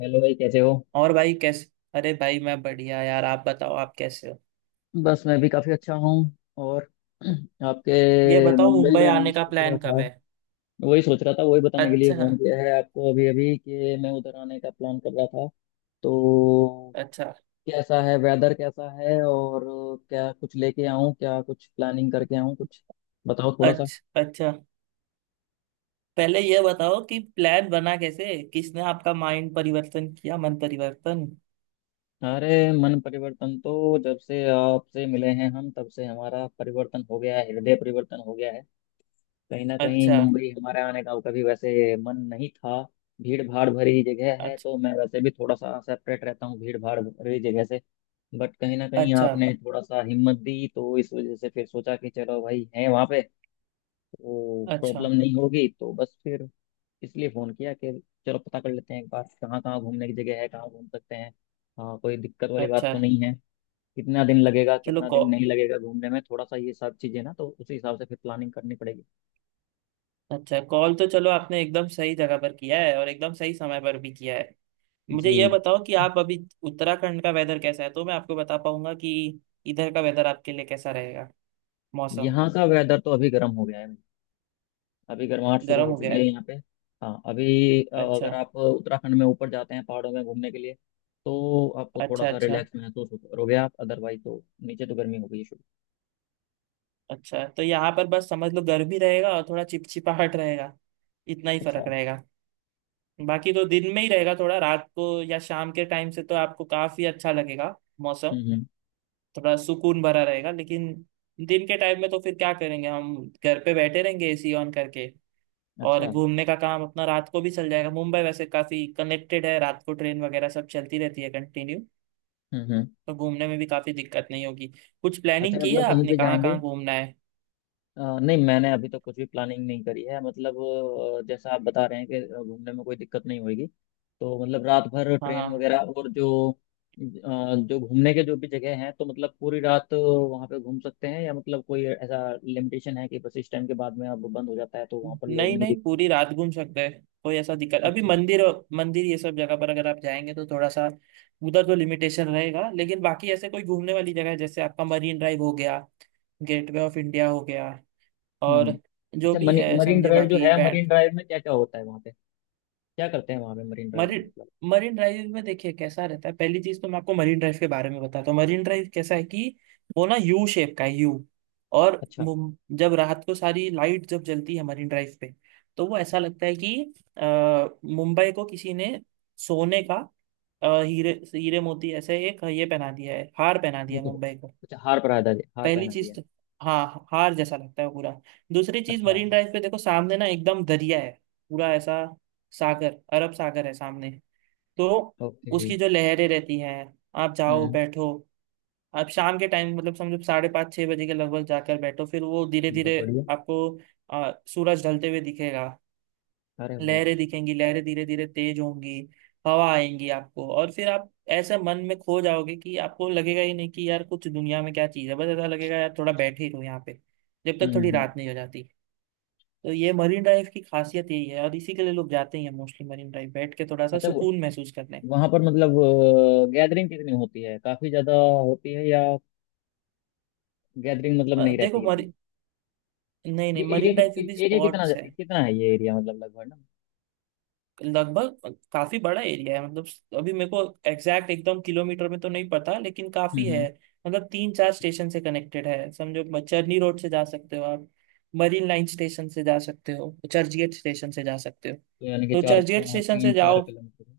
Hello भाई कैसे हो। और भाई कैसे। अरे भाई मैं बढ़िया यार, आप बताओ, आप कैसे हो? बस मैं भी काफी अच्छा हूँ। और आपके। ये बताओ, मुंबई मुंबई में आना आने का सोच रहा प्लान कब था। है? वही सोच रहा था, वही बताने के लिए फोन अच्छा। किया है आपको अभी अभी कि मैं उधर आने का प्लान कर रहा था। तो अच्छा। कैसा है वेदर, कैसा है, और क्या कुछ लेके आऊँ, क्या कुछ प्लानिंग करके आऊँ कुछ? बताओ थोड़ा सा। अच्छा। अच्छा। पहले ये बताओ कि प्लान बना कैसे, किसने आपका माइंड परिवर्तन किया, मन परिवर्तन। अरे, मन परिवर्तन तो जब से आपसे मिले हैं हम तब से हमारा परिवर्तन हो गया है, हृदय परिवर्तन हो गया है। कहीं ना कहीं अच्छा। मुंबई हमारे आने का कभी वैसे मन नहीं था। भीड़ भाड़ भरी जगह है अच्छा। तो मैं वैसे भी थोड़ा सा सेपरेट रहता हूँ भीड़ भाड़ भरी जगह से। बट कहीं ना कहीं अच्छा। आपने थोड़ा सा हिम्मत दी तो इस वजह से फिर सोचा कि चलो भाई है वहाँ पे, तो अच्छा। प्रॉब्लम नहीं होगी। तो बस फिर इसलिए फ़ोन किया कि चलो पता कर लेते हैं एक बार, कहाँ कहाँ घूमने की जगह है, कहाँ घूम सकते हैं। हाँ, कोई दिक्कत वाली बात अच्छा। तो नहीं है। कितना दिन लगेगा, चलो कितना दिन कॉल नहीं लगेगा घूमने में, थोड़ा सा ये सब चीज़ें ना, तो उसी हिसाब से फिर प्लानिंग करनी पड़ेगी। अच्छा, कॉल तो चलो आपने एकदम सही जगह पर किया है और एकदम सही समय पर भी किया है। मुझे जी। ये बताओ कि आप अभी उत्तराखंड का वेदर कैसा है तो मैं आपको बता पाऊंगा कि इधर का वेदर आपके लिए कैसा रहेगा, मौसम। यहाँ का वेदर तो अभी गर्म हो गया है। अभी गर्माहट शुरू गर्म हो हो गया चुकी है है? यहाँ पे। हाँ अभी अच्छा। अगर आप उत्तराखंड में ऊपर जाते हैं पहाड़ों में घूमने के लिए तो आपको थोड़ा अच्छा। सा अच्छा। रिलैक्स महसूस करोगे आप, अदरवाइज तो नीचे तो गर्मी हो गई है शुरू। अच्छा। तो यहाँ पर बस समझ लो गर्मी रहेगा और थोड़ा चिपचिपाहट रहेगा, इतना ही अच्छा। फर्क रहेगा। बाकी तो दिन में ही रहेगा थोड़ा, रात को या शाम के टाइम से तो आपको काफी अच्छा लगेगा मौसम, हम्म। थोड़ा सुकून भरा रहेगा। लेकिन दिन के टाइम में तो फिर क्या करेंगे हम, घर पे बैठे रहेंगे एसी ऑन करके। और अच्छा। घूमने का काम अपना रात को भी चल जाएगा, मुंबई वैसे काफी कनेक्टेड है, रात को ट्रेन वगैरह सब चलती रहती है कंटिन्यू। हम्म। तो घूमने में भी काफी दिक्कत नहीं होगी। कुछ अच्छा, प्लानिंग की है मतलब कहीं आपने पे कहाँ जाएंगे। कहाँ घूमना है? नहीं, मैंने अभी तक कुछ भी प्लानिंग नहीं करी है, मतलब जैसा आप बता रहे हैं कि घूमने में कोई दिक्कत नहीं होगी। तो मतलब रात भर हाँ हाँ, ट्रेन हाँ। वगैरह और जो जो घूमने के जो भी जगह हैं, तो मतलब पूरी रात वहाँ पे घूम सकते हैं, या मतलब कोई ऐसा लिमिटेशन है कि बस इस टाइम के बाद में अब बंद हो जाता है तो वहाँ पर लोग नहीं नहीं नहीं, दिखते। पूरी रात घूम सकते हैं, कोई ऐसा दिक्कत अभी अच्छा। मंदिर, मंदिर ये सब जगह पर अगर आप जाएंगे तो थोड़ा सा उधर तो लिमिटेशन रहेगा, लेकिन बाकी ऐसे कोई घूमने वाली जगह है जैसे आपका मरीन ड्राइव हो गया, गेटवे ऑफ इंडिया हो गया और हम्म। जो अच्छा, भी मनी है मरीन समझे, ड्राइव जो बाकी है, मरीन ड्राइव में क्या क्या होता है वहाँ पे, क्या करते हैं वहाँ पे मरीन ड्राइव में, मरीन मतलब? मरीन ड्राइव में देखिए कैसा रहता है। पहली चीज तो मैं आपको मरीन ड्राइव के बारे में बताता हूँ, मरीन ड्राइव कैसा है कि वो ना यू शेप का है, यू। और अच्छा। जब रात को सारी लाइट जब जलती है मरीन ड्राइव पे तो वो ऐसा लगता है कि अ, मुंबई को किसी ने सोने का हीरे हीरे मोती ऐसे एक ये पहना दिया है, हार पहना दिया है मुकुट। मुंबई को। अच्छा, हार पहना दिया, हार पहली पहना दिया चीज है। तो हाँ, हार जैसा लगता है पूरा। दूसरी चीज अच्छा। मरीन ड्राइव पे देखो, सामने ना एकदम दरिया है, पूरा ऐसा सागर, अरब सागर है सामने। तो ओके। उसकी जो लहरें रहती हैं, आप जाओ हम्म। बैठो। आप शाम के टाइम, मतलब समझो 5:30-6 बजे के लगभग जाकर बैठो, फिर वो धीरे बहुत धीरे बढ़िया। आपको सूरज ढलते हुए दिखेगा। अरे वाह। लहरें दिखेंगी, लहरें धीरे धीरे तेज होंगी, हवा आएंगी आपको और फिर आप ऐसे मन में खो जाओगे कि आपको लगेगा ही नहीं कि यार कुछ दुनिया में क्या चीज़ है, बस ऐसा लगेगा यार थोड़ा बैठे ही रहो यहाँ पे जब तक हम्म थोड़ी हम्म। रात नहीं हो जाती। तो ये मरीन ड्राइव की खासियत यही है और इसी के लिए लोग जाते ही हैं मोस्टली, मरीन ड्राइव बैठ के थोड़ा सा अच्छा अच्छा। सुकून महसूस करने। वहां पर, मतलब, गैदरिंग कितनी होती है? काफी ज्यादा होती है, या गैदरिंग मतलब नहीं देखो, रहती इतनी? नहीं नहीं, ये एरिया, मरीन ड्राइव फिर भी एरिया कितना स्पॉट्स है। कितना है, ये एरिया मतलब लगभग ना? लगभग काफी बड़ा एरिया है, मतलब अभी मेरे को एग्जैक्ट एकदम किलोमीटर में तो नहीं पता लेकिन काफी हम्म है। हम्म। मतलब तीन चार स्टेशन से कनेक्टेड है, समझो चरनी रोड से जा सकते हो आप, मरीन लाइन स्टेशन से जा सकते हो, चर्चगेट स्टेशन से जा सकते हो। तो यानी कि तो चार चर्चगेट स्टेशन तीन से चार जाओ, किलोमीटर है।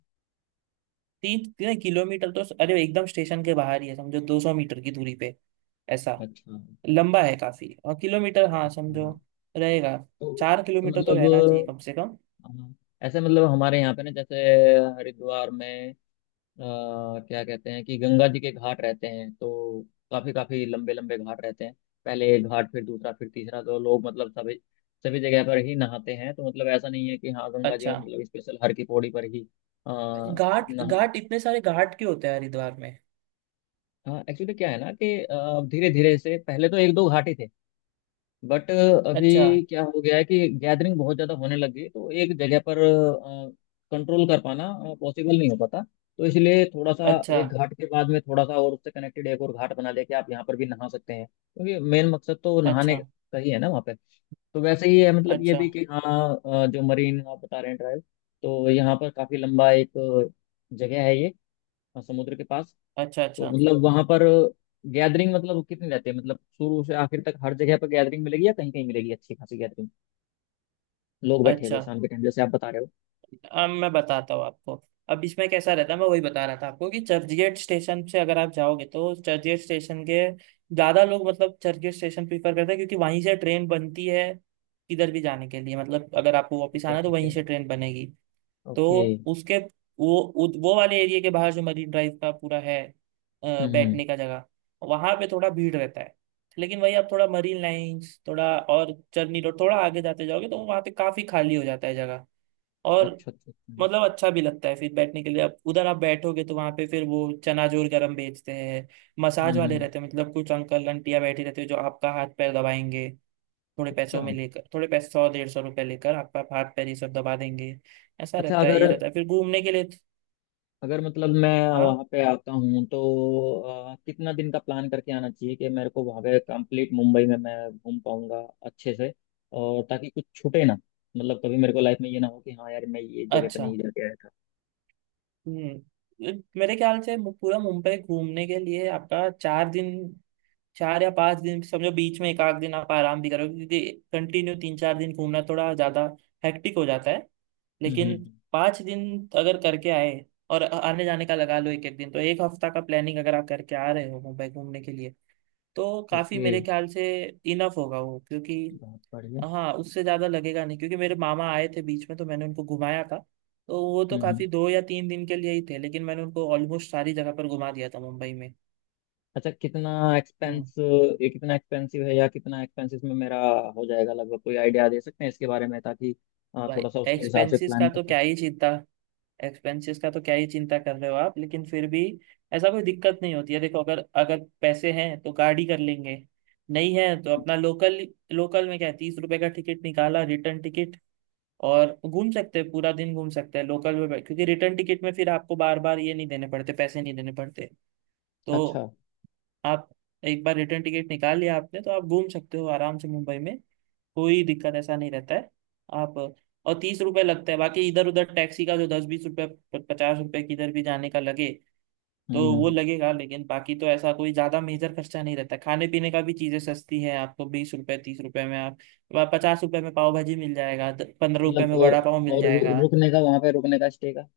तीन तीन किलोमीटर तो, अरे एकदम स्टेशन के बाहर ही है समझो, 200 मीटर की दूरी पे ऐसा। अच्छा। लंबा है काफी और किलोमीटर, हाँ बहुत समझो बढ़िया। रहेगा, तो चार तो किलोमीटर तो मतलब रहना चाहिए कम से कम। अ, ऐसे मतलब हमारे यहाँ पे ना, जैसे हरिद्वार में अ, क्या कहते हैं कि गंगा जी के घाट रहते हैं, तो काफी काफी लंबे लंबे घाट रहते हैं, पहले एक घाट फिर दूसरा फिर तीसरा। तो लोग मतलब सभी सभी जगह पर ही नहाते हैं। तो मतलब ऐसा नहीं है कि हाँ गंगा जी में अच्छा मतलब स्पेशल हर की पौड़ी पर ही आ, घाट, नहा घाट इतने सारे घाट क्यों होते हैं हरिद्वार में? हाँ, एक्चुअली क्या है ना कि धीरे धीरे से पहले तो एक दो घाट ही थे, बट अभी अच्छा। क्या हो गया है कि गैदरिंग बहुत ज़्यादा होने लग गई, तो एक जगह पर कंट्रोल कर पाना पॉसिबल नहीं हो पाता। तो इसलिए थोड़ा सा अच्छा। एक घाट के बाद में थोड़ा सा और, उससे कनेक्टेड एक और घाट बना लेके आप यहाँ पर भी नहा सकते हैं, क्योंकि मेन मकसद तो नहाने अच्छा। का ही है ना वहाँ पे। तो वैसे ही है मतलब ये अच्छा। भी कि हाँ जो मरीन आप बता रहे हैं ड्राइव, तो यहाँ पर काफ़ी लंबा एक जगह है ये, समुद्र के पास। अच्छा। तो अच्छा। मतलब वहां पर गैदरिंग मतलब कितनी रहती है, मतलब शुरू से आखिर तक हर जगह पर गैदरिंग मिलेगी, या कहीं कहीं मिलेगी अच्छी खासी गैदरिंग, लोग बैठे हुए अच्छा। शाम के टाइम, जैसे आप बता रहे हो? अब मैं बताता हूँ आपको, अब इसमें कैसा रहता है, मैं वही बता रहा था आपको कि चर्चगेट स्टेशन से अगर आप जाओगे तो चर्चगेट स्टेशन के ज्यादा लोग मतलब चर्चगेट स्टेशन प्रीफर करते हैं क्योंकि वहीं से ट्रेन बनती है किधर भी जाने के लिए, मतलब अगर आपको वापस ठीक है आना है तो ठीक वहीं है। से ट्रेन बनेगी। ओके। तो उसके वो वो वाले एरिया के बाहर जो मरीन ड्राइव का पूरा है हम्म। बैठने का जगह, वहां पे थोड़ा भीड़ रहता है। लेकिन वही आप थोड़ा मरीन लाइंस थोड़ा और चर्नी रोड थोड़ा आगे जाते जाओगे तो वहां पे काफी खाली हो जाता है जगह और अच्छा अच्छा अच्छा। मतलब अच्छा भी लगता है फिर बैठने के लिए। आप उधर आप बैठोगे तो वहां पे फिर वो चनाजोर गरम बेचते हैं, मसाज वाले हम्म। रहते हैं, मतलब कुछ अंकल आंटियां बैठे रहते हैं जो आपका हाथ पैर दबाएंगे थोड़े अच्छा पैसों में लेकर, थोड़े पैसे 100-150 रुपए लेकर आपका हाथ पैर ये सब दबा देंगे। ऐसा अच्छा। रहता है अगर, ये, रहता है फिर घूमने के लिए। अगर मतलब मैं हाँ। वहां पे आता हूँ तो कितना दिन का प्लान करके आना चाहिए कि मेरे को वहां पे कंप्लीट मुंबई में मैं घूम पाऊंगा अच्छे से, और ताकि कुछ छूटे ना, मतलब कभी मेरे को लाइफ में ये ना हो कि हाँ यार मैं ये जगह पे अच्छा। नहीं जाके आया था। हम्म। मेरे ख्याल से पूरा मुंबई घूमने के लिए आपका 4 दिन, 4 या 5 दिन समझो, बीच में एक आध दिन आप आराम भी करोगे क्योंकि कंटिन्यू 3-4 दिन घूमना थोड़ा ज्यादा हेक्टिक हो जाता है। हम्म हम्म लेकिन हम्म। 5 दिन अगर करके आए और आने जाने का लगा लो एक एक दिन तो एक हफ्ता का प्लानिंग अगर आप करके आ रहे हो मुंबई घूमने के लिए तो काफी, ओके। मेरे ख्याल से इनफ होगा वो। क्योंकि बहुत बढ़िया। हाँ, उससे ज्यादा लगेगा नहीं क्योंकि मेरे मामा आए थे बीच में तो मैंने उनको घुमाया था, तो वो तो हम्म हम्म। काफी 2 या 3 दिन के लिए ही थे लेकिन मैंने उनको ऑलमोस्ट सारी जगह पर घुमा दिया था मुंबई में। अच्छा, कितना हम्म। एक्सपेंस, ये कितना एक्सपेंसिव है, या कितना एक्सपेंस इसमें मेरा हो जाएगा लगभग? कोई आइडिया दे सकते हैं इसके बारे में, ताकि भाई थोड़ा सा उसके हिसाब से एक्सपेंसेस का प्लान कर तो क्या सकते। ही चिंता एक्सपेंसेस का तो क्या ही चिंता कर रहे हो आप, लेकिन फिर भी ऐसा कोई दिक्कत नहीं होती है। देखो अगर अगर पैसे हैं तो गाड़ी कर लेंगे, नहीं है तो अपना लोकल। लोकल में क्या है, 30 रुपए का टिकट निकाला, रिटर्न टिकट, और घूम सकते हैं, पूरा दिन घूम सकते हैं लोकल में क्योंकि रिटर्न टिकट में फिर आपको बार बार ये नहीं देने पड़ते, पैसे नहीं देने पड़ते। तो अच्छा। आप एक बार रिटर्न टिकट निकाल लिया आपने तो आप घूम सकते हो आराम से मुंबई में, कोई दिक्कत ऐसा नहीं रहता है आप। और 30 रुपये लगता है, बाकी इधर उधर टैक्सी का जो 10-20 रुपये 50 रुपये किधर भी जाने का लगे हम्म तो हम्म वो हम्म। लगेगा, लेकिन बाकी तो ऐसा कोई ज्यादा मेजर खर्चा नहीं रहता। खाने पीने का भी चीजें सस्ती है, आपको 20 रुपए 30 रुपए में आप, 50 रुपए में पाव भाजी मिल जाएगा, 15 रुपए मतलब में वड़ा पाव मिल और जाएगा। रुकने का, वहाँ पे रुकने का, स्टे का?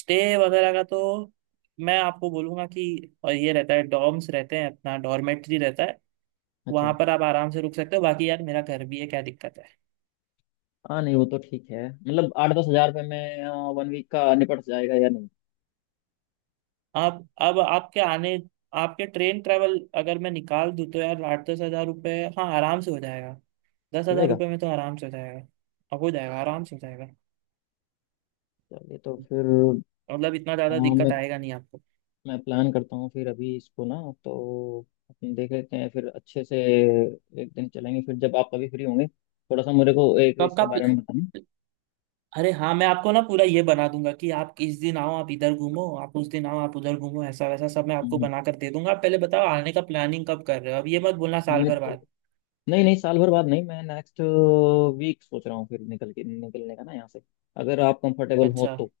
स्टे वगैरह का तो मैं आपको बोलूंगा कि और ये रहता है, डॉर्म्स रहते हैं, अपना डॉर्मेट्री रहता है, वहां अच्छा। पर आप आराम से रुक सकते हो। बाकी यार मेरा घर भी है, क्या दिक्कत है। हाँ नहीं वो तो ठीक है, मतलब 8-10 हज़ार रुपये में वन वीक का निपट जाएगा या नहीं? आप अब आपके आने, आपके ट्रेन ट्रेवल अगर मैं निकाल दूँ तो यार 8-10 हजार रुपये, हाँ आराम से हो जाएगा। दस हो हजार जाएगा। रुपये में तो आराम से हो जाएगा, अब हो जाएगा आराम से हो जाएगा, चलिए तो फिर मतलब इतना अ, ज़्यादा मैं दिक्कत आएगा नहीं आपको। मैं प्लान करता हूँ फिर अभी इसको ना, तो अपन देख लेते हैं फिर अच्छे से, एक दिन चलेंगे फिर जब आप कभी फ्री होंगे, थोड़ा सा मेरे को एक कब का इसके बारे प्ल- में बताना। अरे हाँ, मैं आपको ना पूरा ये बना दूंगा कि आप किस दिन आओ आप इधर घूमो, आप उस दिन आओ आप उधर घूमो, ऐसा वैसा सब मैं आपको हम्म, बना कर दे दूंगा। आप पहले बताओ आने का प्लानिंग कब कर रहे हो, अब ये मत बोलना साल मैं भर तो, बाद। नहीं नहीं साल भर बाद नहीं, मैं नेक्स्ट वीक सोच रहा हूँ फिर निकल के, निकलने का ना यहाँ से, अगर आप कंफर्टेबल हो अच्छा। तो।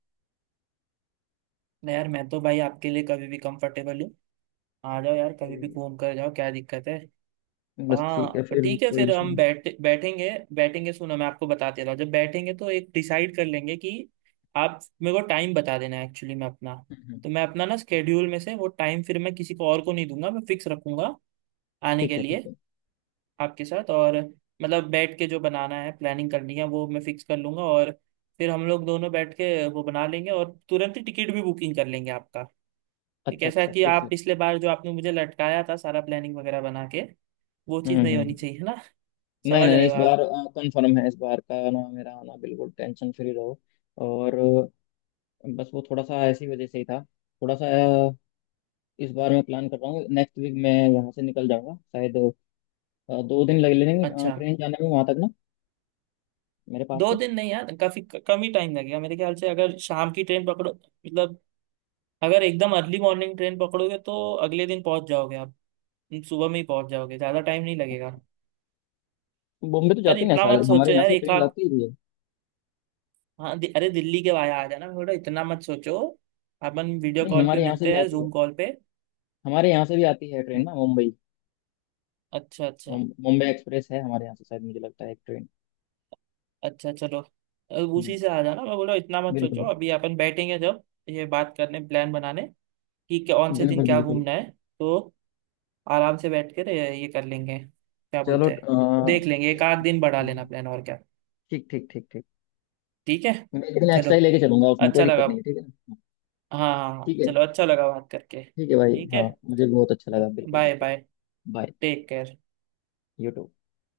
नहीं यार मैं तो भाई आपके लिए कभी भी कंफर्टेबल हूँ, आ जाओ यार तो कभी भी घूम कर जाओ क्या दिक्कत है। बस हाँ ठीक है पर फिर, ठीक है कोई फिर इशू हम नहीं। बैठेंगे, बैठेंगे सुनो मैं आपको बताते रहा हूँ। जब बैठेंगे तो एक डिसाइड कर लेंगे कि आप मेरे को टाइम बता देना, एक्चुअली मैं अपना, हम्म। तो मैं अपना ना स्केड्यूल में से वो टाइम फिर मैं किसी को और को नहीं दूंगा, मैं फिक्स रखूंगा आने ठीक के है ठीक लिए है। आपके साथ। और मतलब बैठ के जो बनाना है, प्लानिंग करनी है वो मैं फिक्स कर लूंगा, और फिर हम लोग दोनों बैठ के वो बना लेंगे और तुरंत ही टिकट भी बुकिंग कर लेंगे आपका। ये अच्छा कैसा अच्छा। कि ठीक आप है। पिछले बार जो आपने मुझे लटकाया था सारा प्लानिंग वगैरह बना के, वो हम्म चीज़ हम्म नहीं होनी हम्म। चाहिए, है ना? नहीं समझ नहीं, रहे इस हो बार आप? कंफर्म है इस बार का ना मेरा आना, बिल्कुल टेंशन फ्री रहो। और बस वो थोड़ा सा ऐसी वजह से ही था, थोड़ा सा अ, इस बार मैं प्लान कर रहा हूँ, नेक्स्ट वीक मैं यहाँ से निकल जाऊंगा शायद। 2 दिन लग लेंगे अच्छा। ट्रेन जाने में वहां तक ना, मेरे पास दो से। दिन नहीं यार, काफी कम ही टाइम लगेगा मेरे ख्याल से, अगर शाम की ट्रेन पकड़ो मतलब अगर एकदम अर्ली मॉर्निंग ट्रेन पकड़ोगे तो अगले दिन पहुंच जाओगे आप, सुबह में ही पहुंच जाओगे, ज्यादा टाइम नहीं लगेगा। बॉम्बे तो यार जाती ना, इतना सारे मत हमारे सोचो यहाँ यार से एक ट्रेन आध, जाती ही है। हाँ अरे दिल्ली के भाई आ जाना, थोड़ा इतना मत सोचो, अपन वीडियो नहीं, कॉल पे हमारे यहाँ से भी मिलते हैं, आती है, जूम कॉल पे। हमारे यहाँ से भी आती है ट्रेन हम्म। ना मुंबई। अच्छा। अच्छा। मुंबई एक्सप्रेस है हमारे यहाँ से शायद, मुझे लगता है एक ट्रेन। अच्छा। चलो हम्म। उसी से आ जाना, मैं बोला इतना मत सोचो बिल्कुल अभी, अपन बैठेंगे जब ये बात करने, प्लान बनाने कि कौन से दिन बिल्कुल क्या बिल्कुल। घूमना है, तो आराम से बैठ कर ये कर लेंगे क्या चलो बोलते हैं। देख लेंगे, एक आध इस- दिन बढ़ा लेना प्लान और क्या, ठीक ठीक ठीक ठीक। ठीक है। मैं एक दिन चलो एक्स्ट्रा ही लेके चलूंगा, उसमें कोई अच्छा दिक्कत लगा, नहीं है, ठीक है ना? हाँ हाँ ठीक हाँ, है। चलो अच्छा लगा बात करके, ठीक है भाई, ठीक हाँ, है। मुझे बहुत अच्छा लगा, बिल्कुल बाय बिल्कुल। Bye. Bye. Take care. You to.